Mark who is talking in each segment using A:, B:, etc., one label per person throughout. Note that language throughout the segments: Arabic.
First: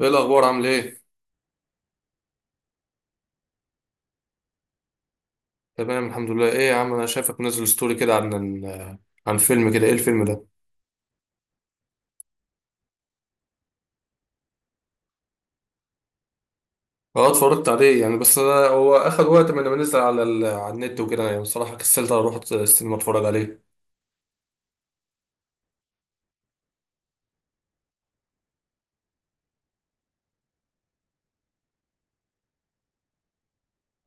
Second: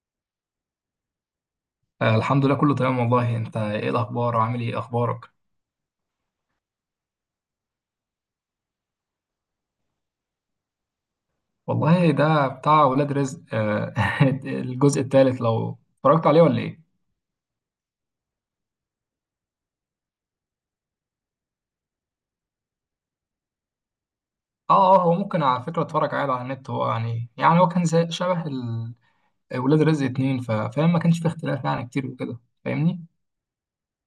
A: ايه الاخبار؟ عامل ايه؟
B: الحمد لله، كله تمام والله. انت ايه الاخبار وعامل ايه، اخبارك؟
A: تمام، الحمد لله. ايه يا عم، انا شايفك منزل ستوري كده عن عن فيلم كده. ايه الفيلم ده؟
B: والله ده بتاع ولاد رزق، الجزء الثالث لو اتفرجت عليه ولا ايه؟
A: اه، اتفرجت عليه يعني. بس انا هو اخد وقت من لما نزل على النت وكده، يعني بصراحه كسلت اروح السينما اتفرج عليه.
B: اه هو ممكن على فكره اتفرج عادي على النت. هو يعني هو كان زي شبه ولاد رزق اتنين. فاهم، ما كانش فيه اختلاف يعني كتير وكده. فاهمني؟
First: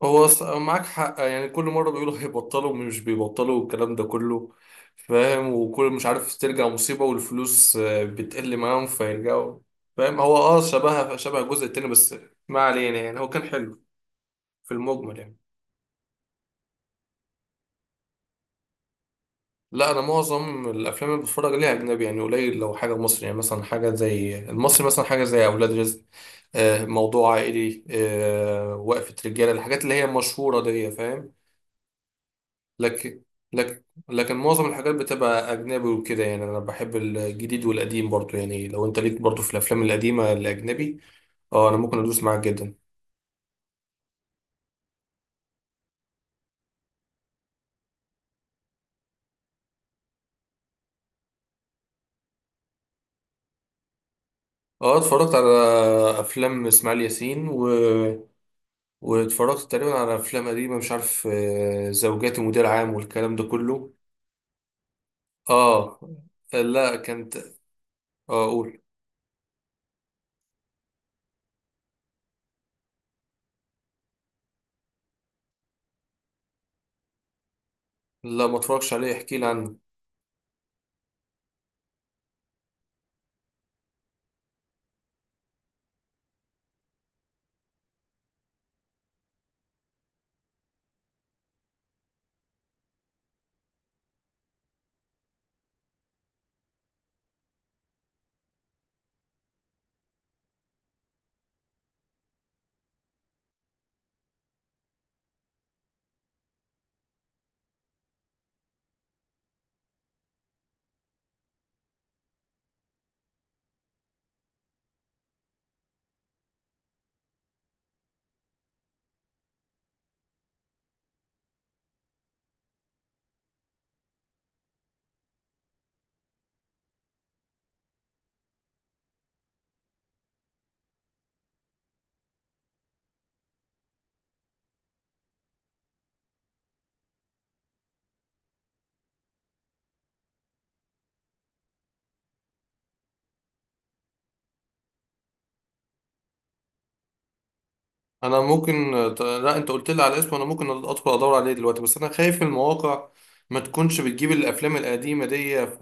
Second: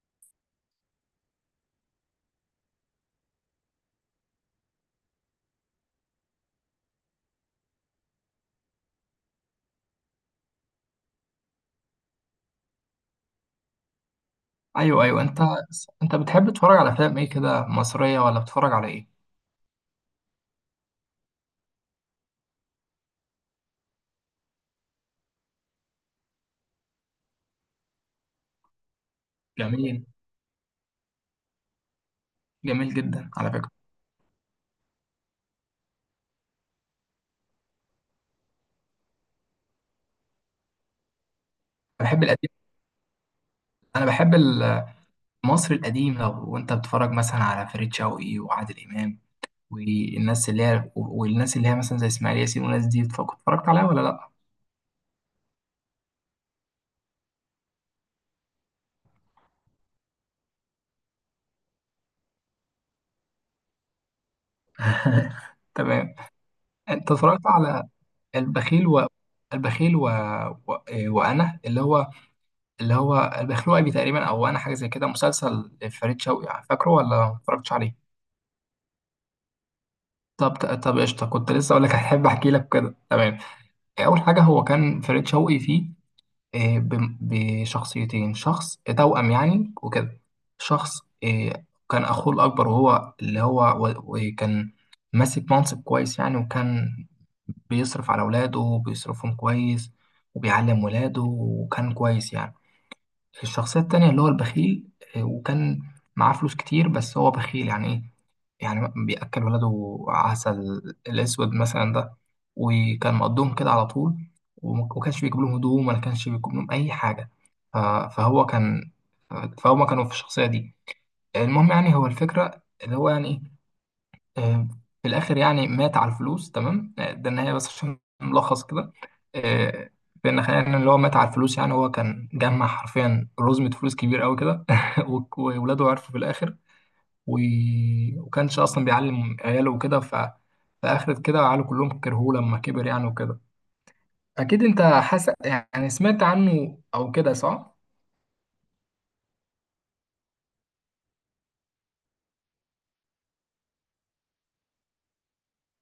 A: هو معاك حق. يعني كل مره بيقولوا هيبطلوا، مش بيبطلوا والكلام ده كله. فاهم؟ وكل مش عارف ترجع مصيبه، والفلوس بتقل معاهم فيرجعوا. فاهم؟ هو شبه الجزء التاني بس. ما علينا، يعني هو كان حلو في
B: ايوه
A: المجمل
B: ايوه
A: يعني.
B: انت بتحب تتفرج على افلام ايه كده، مصريه ولا بتتفرج على ايه؟
A: لا، انا معظم الافلام اللي بتفرج عليها اجنبي. يعني قليل لو حاجه مصري، يعني مثلا حاجه زي المصري، مثلا حاجه زي اولاد رزق. موضوع عائلي، وقفه رجاله، الحاجات اللي
B: جميل
A: هي مشهوره دي. فاهم؟
B: جميل
A: لكن
B: جدا على فكره.
A: لكن لكن معظم الحاجات بتبقى اجنبي وكده. يعني انا بحب الجديد والقديم برضو، يعني لو انت ليك برضو في الافلام القديمه الاجنبي. اه، انا ممكن
B: أنا
A: ادوس
B: بحب
A: معاك
B: القديم،
A: جدا.
B: انا بحب المصري القديم. لو وانت بتتفرج مثلا على فريد شوقي وعادل امام، والناس اللي هي مثلا زي اسماعيل ياسين، والناس دي اتفرجت عليها ولا لا؟
A: اه، اتفرجت على افلام اسماعيل ياسين واتفرجت تقريبا على افلام قديمه مش عارف زوجاتي مدير عام والكلام ده كله. اه.
B: تمام.
A: لا
B: انت
A: كانت.
B: اتفرجت على
A: اه، اقول.
B: البخيل و البخيل و... و... آه، وانا اللي هو البخيل وابي تقريبا، او انا حاجه زي كده، مسلسل فريد شوقي، فاكره ولا ما اتفرجتش عليه؟
A: لا، ما اتفرجش عليه، احكي لي عنه.
B: طب طب قشطه، كنت لسه اقول لك، هحب احكي لك كده تمام. اول حاجه، هو كان فريد شوقي فيه بشخصيتين، شخص توأم يعني وكده. شخص، كان أخوه الأكبر وهو اللي هو و- وكان ماسك منصب كويس يعني، وكان بيصرف على ولاده وبيصرفهم كويس، وبيعلم ولاده، وكان كويس يعني. الشخصية التانية اللي هو البخيل، وكان معاه فلوس كتير بس هو بخيل. يعني إيه يعني؟ بيأكل ولاده عسل الأسود مثلا ده، وكان مقضيهم كده على طول، وما كانش بيجيب لهم هدوم، ولا كانش بيجيب لهم أي حاجة. ف- فهو كان، فهما كانوا في الشخصية دي. المهم يعني، هو الفكرة اللي هو يعني إيه، آه، في الآخر يعني مات على الفلوس، تمام؟ ده النهاية بس عشان ملخص كده، آه، بأن خلينا اللي هو مات على الفلوس. يعني هو كان جمع حرفيا رزمة فلوس كبير قوي كده وولاده عرفوا في الآخر و... وكانش اصلا بيعلم عياله وكده. ف فاخرت كده عياله كلهم كرهوه لما كبر يعني وكده. اكيد انت حاسس يعني، سمعت عنه او كده، صح؟
A: انا ممكن لا، انت قلت لي على اسمه. انا ممكن ادخل ادور عليه دلوقتي، بس انا خايف المواقع ما تكونش بتجيب الافلام القديمه دي.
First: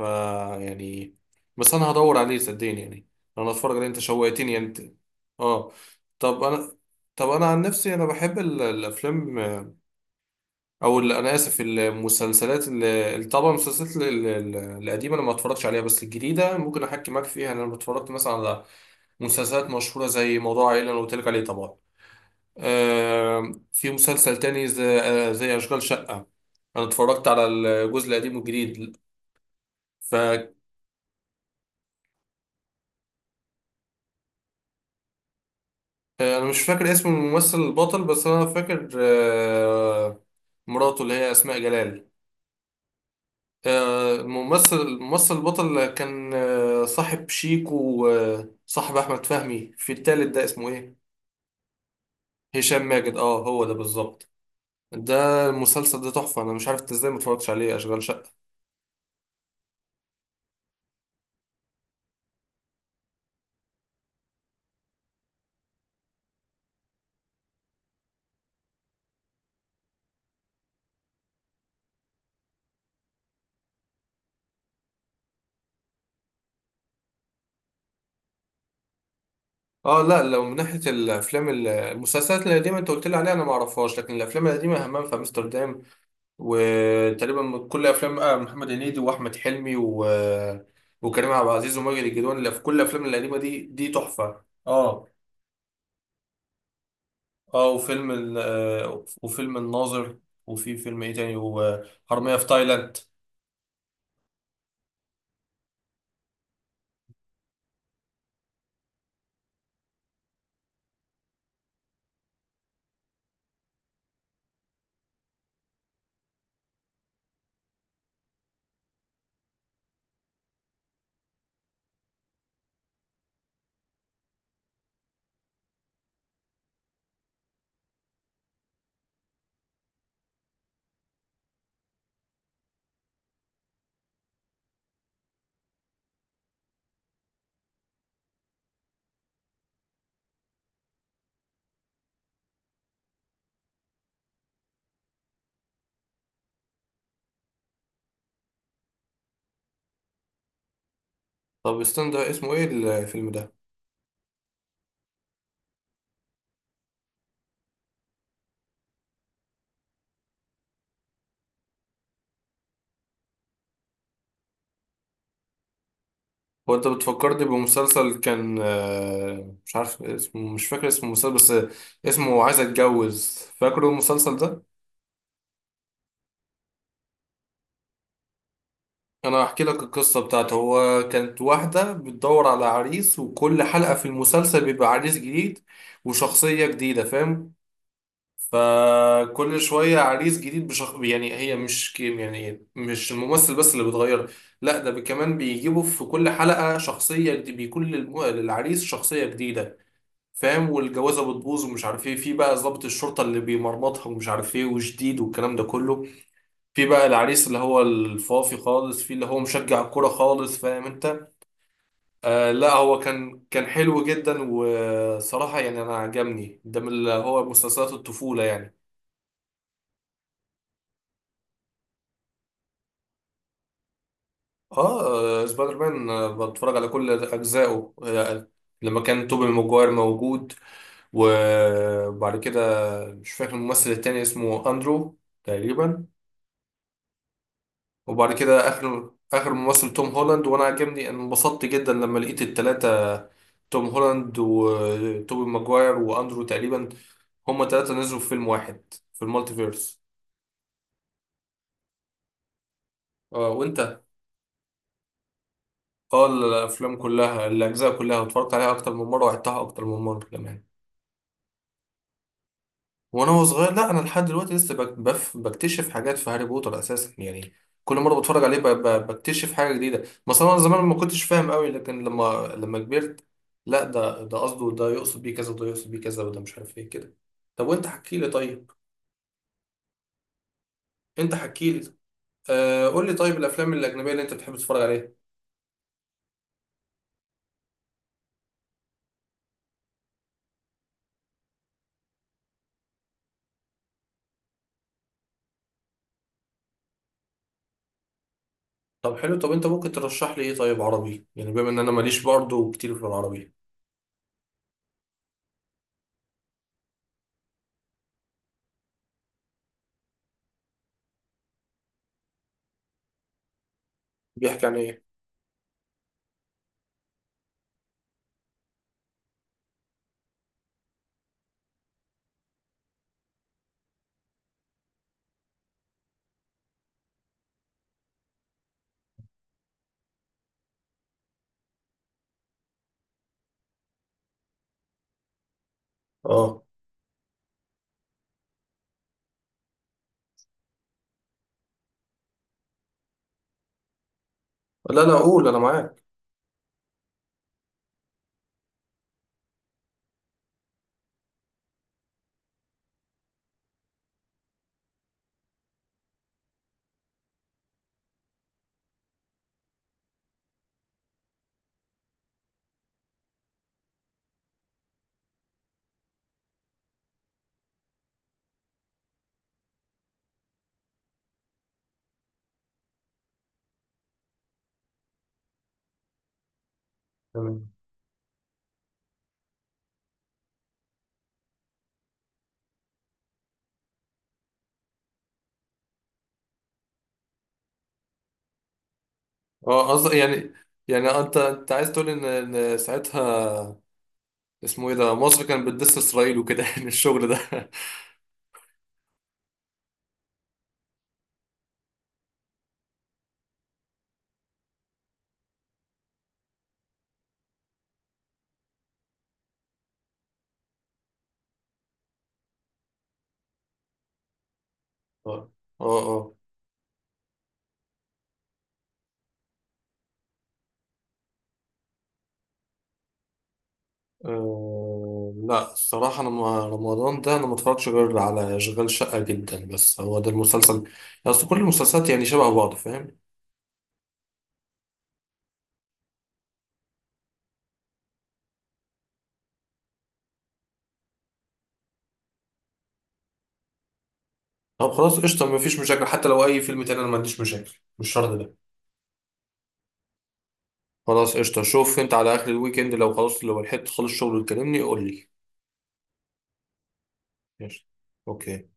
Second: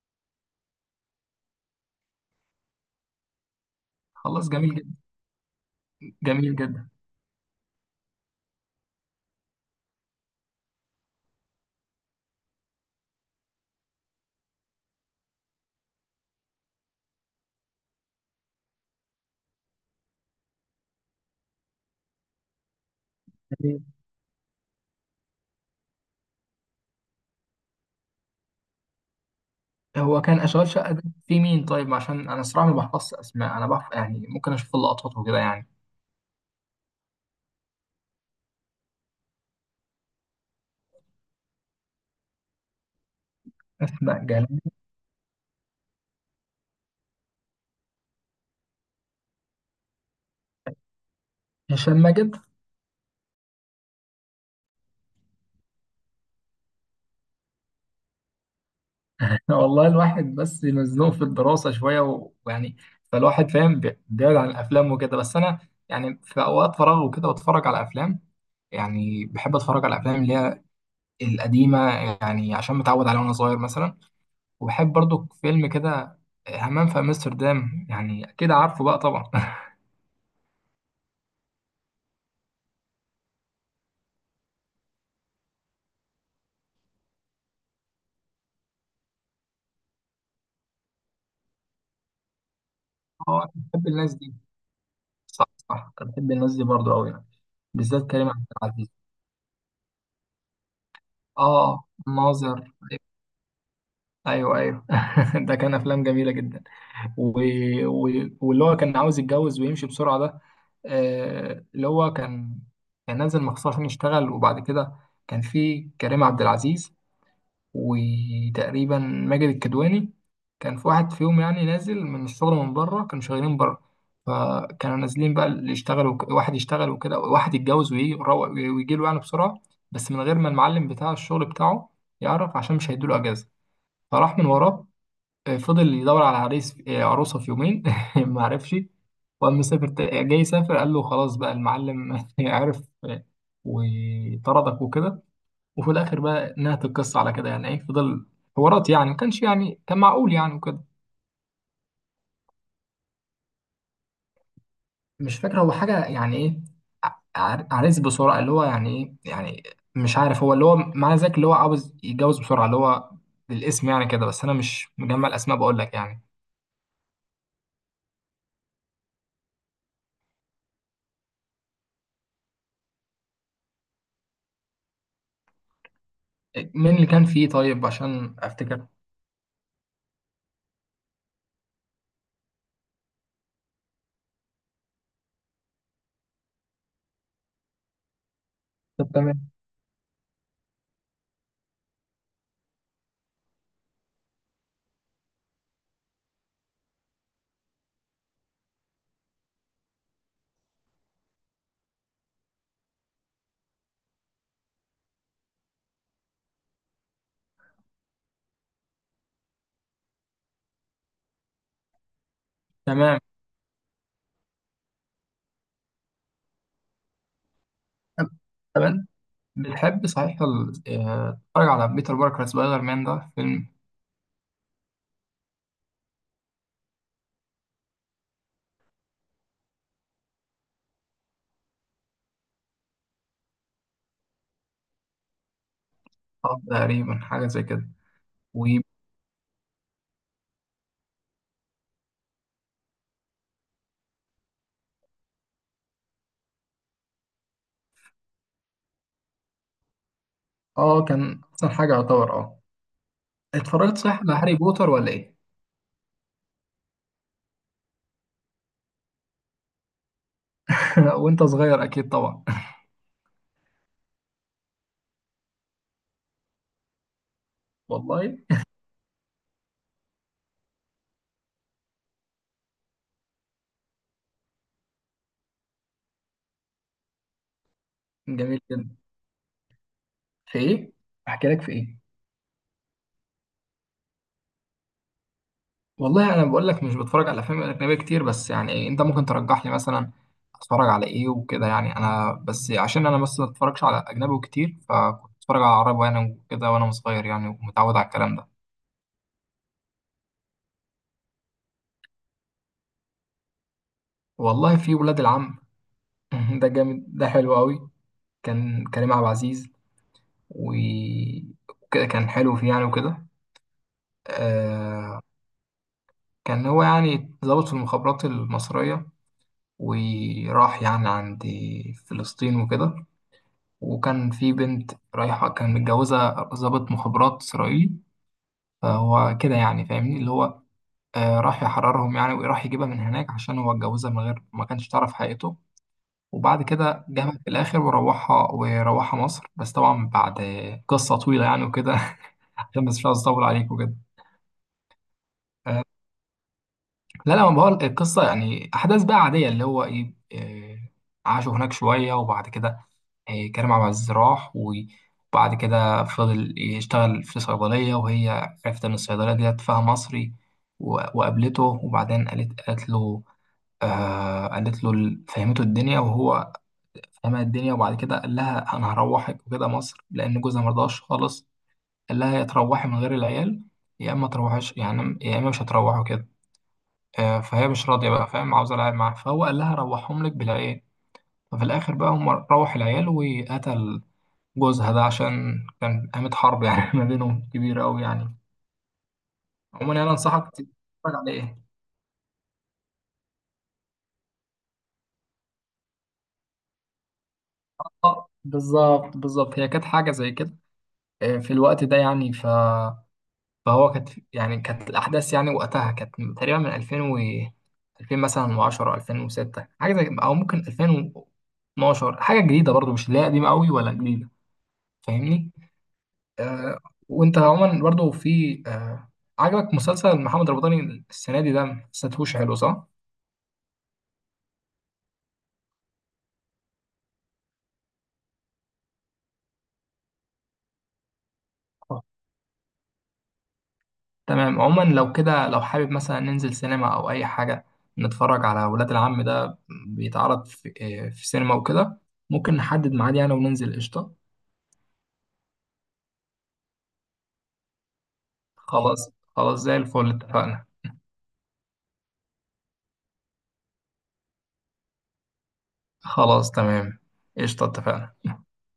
A: يعني، بس انا هدور عليه صدقني يعني. انا اتفرج عليه، انت
B: خلاص،
A: شوقتني يعني
B: جميل
A: انت.
B: جدا.
A: اه. طب
B: جميل
A: انا
B: جدا.
A: طب انا عن نفسي انا بحب الافلام، او اللي انا اسف، المسلسلات اللي طبعا المسلسلات ال- القديمه انا ما اتفرجتش عليها. بس الجديده ممكن احكي معاك فيها. انا اتفرجت مثلا على مسلسلات مشهوره زي موضوع عائله اللي قلت لك عليه طبعا. في مسلسل تاني زي اشغال شقه. انا اتفرجت على الجزء القديم والجديد. ف
B: هو كان اشغال شقه ده في مين طيب، عشان انا صراحه ما بحفظش اسماء، انا بحف يعني ممكن اشوف اللقطات وكده يعني.
A: آه، انا مش فاكر اسم الممثل البطل. بس انا فاكر مراته اللي هي اسماء جلال.
B: اسماء جلال.
A: الممثل البطل كان صاحب شيكو وصاحب احمد فهمي. في التالت ده اسمه ايه؟
B: هشام ماجد.
A: هشام ماجد، اه هو ده بالظبط. ده المسلسل ده تحفه. انا مش عارف انت ازاي ما اتفرجتش عليه اشغال شقه.
B: والله الواحد بس مزنوق في الدراسه شويه ويعني، فالواحد فاهم، بيبعد عن الافلام وكده، بس انا يعني في اوقات فراغ وكده بتفرج على افلام. يعني بحب اتفرج على الافلام اللي هي القديمه، يعني عشان متعود عليها وانا صغير مثلا. وبحب برضو فيلم كده همام في امستردام، يعني اكيد عارفه بقى طبعا.
A: اه، لا، لو من ناحيه الافلام المسلسلات القديمه انت قلت لي عليها، انا ما اعرفهاش. لكن الافلام القديمه، همام في امستردام، وتقريبا كل افلام محمد هنيدي واحمد حلمي وكريم عبد العزيز وماجد الكدواني اللي في كل الافلام القديمه
B: اه، أنا
A: دي،
B: بحب
A: دي
B: الناس دي.
A: تحفه. اه،
B: صح، أنا بحب الناس دي برضو قوي يعني.
A: اه،
B: بالذات
A: وفيلم
B: كريم
A: ال
B: عبد العزيز.
A: آه، وفيلم الناظر، وفي فيلم ايه تاني،
B: اه،
A: وحرامية في
B: ناظر.
A: تايلاند.
B: ايوه ايوه. ده كان افلام جميله جدا. و... و... واللي هو كان عاوز يتجوز ويمشي بسرعه ده، اللي هو كان، كان نازل مخصوص عشان يشتغل، وبعد كده كان في كريم عبد العزيز وتقريبا ماجد الكدواني. كان في واحد فيهم يعني نازل من الشغل، من بره، كانوا شغالين بره، فكانوا نازلين بقى اللي يشتغل واحد يشتغل وكده، واحد يتجوز ويجي، ويجي له يعني بسرعة، بس من غير ما المعلم بتاع الشغل بتاعه يعرف، عشان مش هيدوله أجازة، فراح من وراه. فضل يدور على عريس، عروسة في يومين ما عرفش، وقام مسافر، جاي يسافر قال له خلاص بقى، المعلم عرف وطردك وكده. وفي الاخر بقى نهت القصه على كده. يعني ايه، فضل حوارات يعني. ما كانش يعني كان معقول يعني وكده.
A: طب استنى، ده اسمه ايه الفيلم ده؟
B: مش فاكر هو حاجه يعني ايه، عريس بسرعه اللي هو يعني، ايه يعني، مش عارف، هو اللي هو معنى ذلك اللي هو عاوز يتجوز بسرعه اللي هو، بالاسم يعني كده، بس انا مش مجمع الاسماء بقول لك يعني.
A: هو انت بتفكرني بمسلسل كان مش عارف اسمه، مش فاكر اسم المسلسل. بس اسمه "عايز اتجوز"، فاكره المسلسل ده؟
B: مين اللي كان فيه طيب عشان افتكر؟
A: انا هحكي لك القصة بتاعته. هو كانت واحدة بتدور على عريس، وكل حلقة في المسلسل بيبقى عريس جديد وشخصية جديدة، فاهم؟
B: طب تمام
A: فكل شوية عريس جديد يعني هي مش كيم، يعني مش الممثل بس اللي بيتغير. لا، ده كمان بيجيبوا في كل حلقة شخصية بيكون للعريس شخصية جديدة. فاهم؟ والجوازة بتبوظ ومش عارف ايه، في بقى ضابط الشرطة اللي بيمرمطها، ومش عارف ايه، وجديد، والكلام ده كله. في بقى العريس اللي هو الفافي خالص، في اللي هو مشجع الكورة خالص، فاهم انت؟ آه، لا، هو
B: تمام
A: كان حلو جدا. وصراحة يعني انا عجبني ده من اللي هو مسلسلات الطفولة يعني.
B: تمام. بتحب صحيح تتفرج على بيتر باركر، سبايدر مان ده فيلم؟
A: اه، سبايدر مان، بتفرج على كل اجزائه لما كان توبي ماجواير موجود. وبعد كده، مش فاكر الممثل التاني، اسمه اندرو تقريبا.
B: تقريبا حاجه زي كده.
A: وبعد
B: و
A: كده، اخر ممثل توم هولاند، وانا عجبني. أنا انبسطت جدا لما لقيت التلاتة، توم هولاند وتوبي ماجواير واندرو تقريبا، هما تلاتة نزلوا في فيلم واحد في المالتيفيرس.
B: اه كان احسن حاجه يعتبر، اه.
A: اه.
B: اتفرجت
A: وانت؟
B: صح على هاري بوتر ولا ايه؟
A: اه، الافلام كلها، الاجزاء كلها اتفرجت عليها اكتر من مرة، وعدتها اكتر من مرة كمان.
B: لا، وانت صغير اكيد طبعا.
A: وأنا صغير، لا، انا لحد دلوقتي لسه بكتشف حاجات في هاري بوتر اساسا يعني. كل مره
B: والله.
A: بتفرج عليه بكتشف حاجه جديده. مثلا انا زمان ما كنتش فاهم قوي، لكن لما كبرت، لا، ده قصده، ده يقصد بيه كذا، وده يقصد بيه كذا، وده مش عارف ايه كده. طب وانت، حكي لي
B: جميل
A: طيب.
B: جدا. في ايه؟
A: انت
B: احكي لك
A: حكي
B: في
A: لي.
B: ايه؟
A: قول لي طيب، الافلام الاجنبيه اللي انت بتحب تتفرج عليها؟
B: والله انا بقول لك مش بتفرج على افلام اجنبيه كتير، بس يعني إيه، انت ممكن ترجح لي مثلا اتفرج على ايه وكده يعني. انا بس عشان انا بس ما اتفرجش على اجنبي كتير، فكنت بتفرج على عربي وانا كده وانا صغير يعني، ومتعود على الكلام ده.
A: طب حلو. طب انت ممكن ترشح لي ايه طيب عربي؟ يعني بما ان انا ماليش برضه كتير في العربي.
B: والله في ولاد العم ده جامد، ده حلو قوي. كان كريم عبد العزيز و- وكده، كان حلو فيه يعني وكده.
A: بيحكي عن ايه؟
B: آه، كان هو يعني ضابط في المخابرات المصرية، وراح يعني عند فلسطين وكده، وكان في بنت رايحة كان متجوزة ضابط مخابرات إسرائيلي، فهو كده يعني فاهمني، اللي هو راح يحررهم يعني، وراح يجيبها من هناك عشان هو اتجوزها من غير ما كانش تعرف حقيقته.
A: اه،
B: وبعد كده جابها في الآخر وروحها، وروحها مصر، بس طبعا بعد قصة طويلة يعني وكده. عشان بس مش عاوز أطول عليك وكده.
A: لا لا، قول، انا معاك.
B: لا لا، ما بقول القصة يعني، أحداث بقى عادية، اللي هو إيه، عاشوا هناك شوية، وبعد كده كريم عبد العزيز راح، وبعد كده فضل يشتغل في صيدلية، وهي عرفت إن الصيدلية ديت فيها مصري، و- وقابلته وبعدين قالت له، آه قالت له فهمته الدنيا، وهو فهمها الدنيا، وبعد كده قال لها أنا هروحك وكده مصر، لأن جوزها مرضاش خالص. قال لها يا تروحي من غير العيال، يا إما تروحيش يعني، يا إما مش هتروحوا كده. فهي مش راضية بقى، فاهم، عاوزة العيال معاها، فهو قال لها روحهم لك بالعيال. ففي الآخر بقى هم روح العيال، وقتل جوزها ده، عشان كان قامت حرب يعني ما بينهم كبيرة أوي يعني.
A: اه،
B: عموما أنا
A: قصدي
B: أنصحك
A: يعني
B: تتفرج
A: انت
B: عليه.
A: انت عايز تقول إن ساعتها اسمه ايه ده، مصر كانت بتدس اسرائيل وكده يعني الشغل ده.
B: بالظبط، هي كانت حاجة زي كده، في الوقت ده يعني. فهو كانت يعني، كانت الأحداث يعني وقتها كانت من- تقريبا من 2000 و 2000 مثلا و10 2006، حاجة زي، أو ممكن 2012. حاجة جديدة برضو، مش لا قديمة أوي ولا جديدة،
A: اه.
B: فاهمني؟
A: اه.
B: آه، وانت عموما برضو في عجبك مسلسل محمد رمضان السنه دي، ده ما حسيتهوش حلو، صح؟
A: لا، الصراحة أنا رمضان ده أنا ما اتفرجتش غير على أشغال شقة جدا، بس هو ده المسلسل. أصل كل
B: آه.
A: المسلسلات يعني شبه بعض، فاهم؟
B: تمام. عموما لو كده، لو حابب مثلا ننزل سينما او اي حاجه، نتفرج على ولاد العم ده، بيتعرض في سينما وكده، ممكن نحدد ميعاد يعني وننزل، قشطه.
A: طب خلاص قشطة، مفيش مشاكل. حتى لو أي فيلم تاني أنا ما عنديش مشاكل، مش شرط ده.
B: خلاص زي الفل، اتفقنا.
A: خلاص قشطة. شوف أنت على آخر الويك إند، لو خلاص، لو لحقت خلص شغل وتكلمني، قول لي.
B: خلاص تمام، قشطه،
A: قشطة.
B: اتفقنا.
A: أوكي.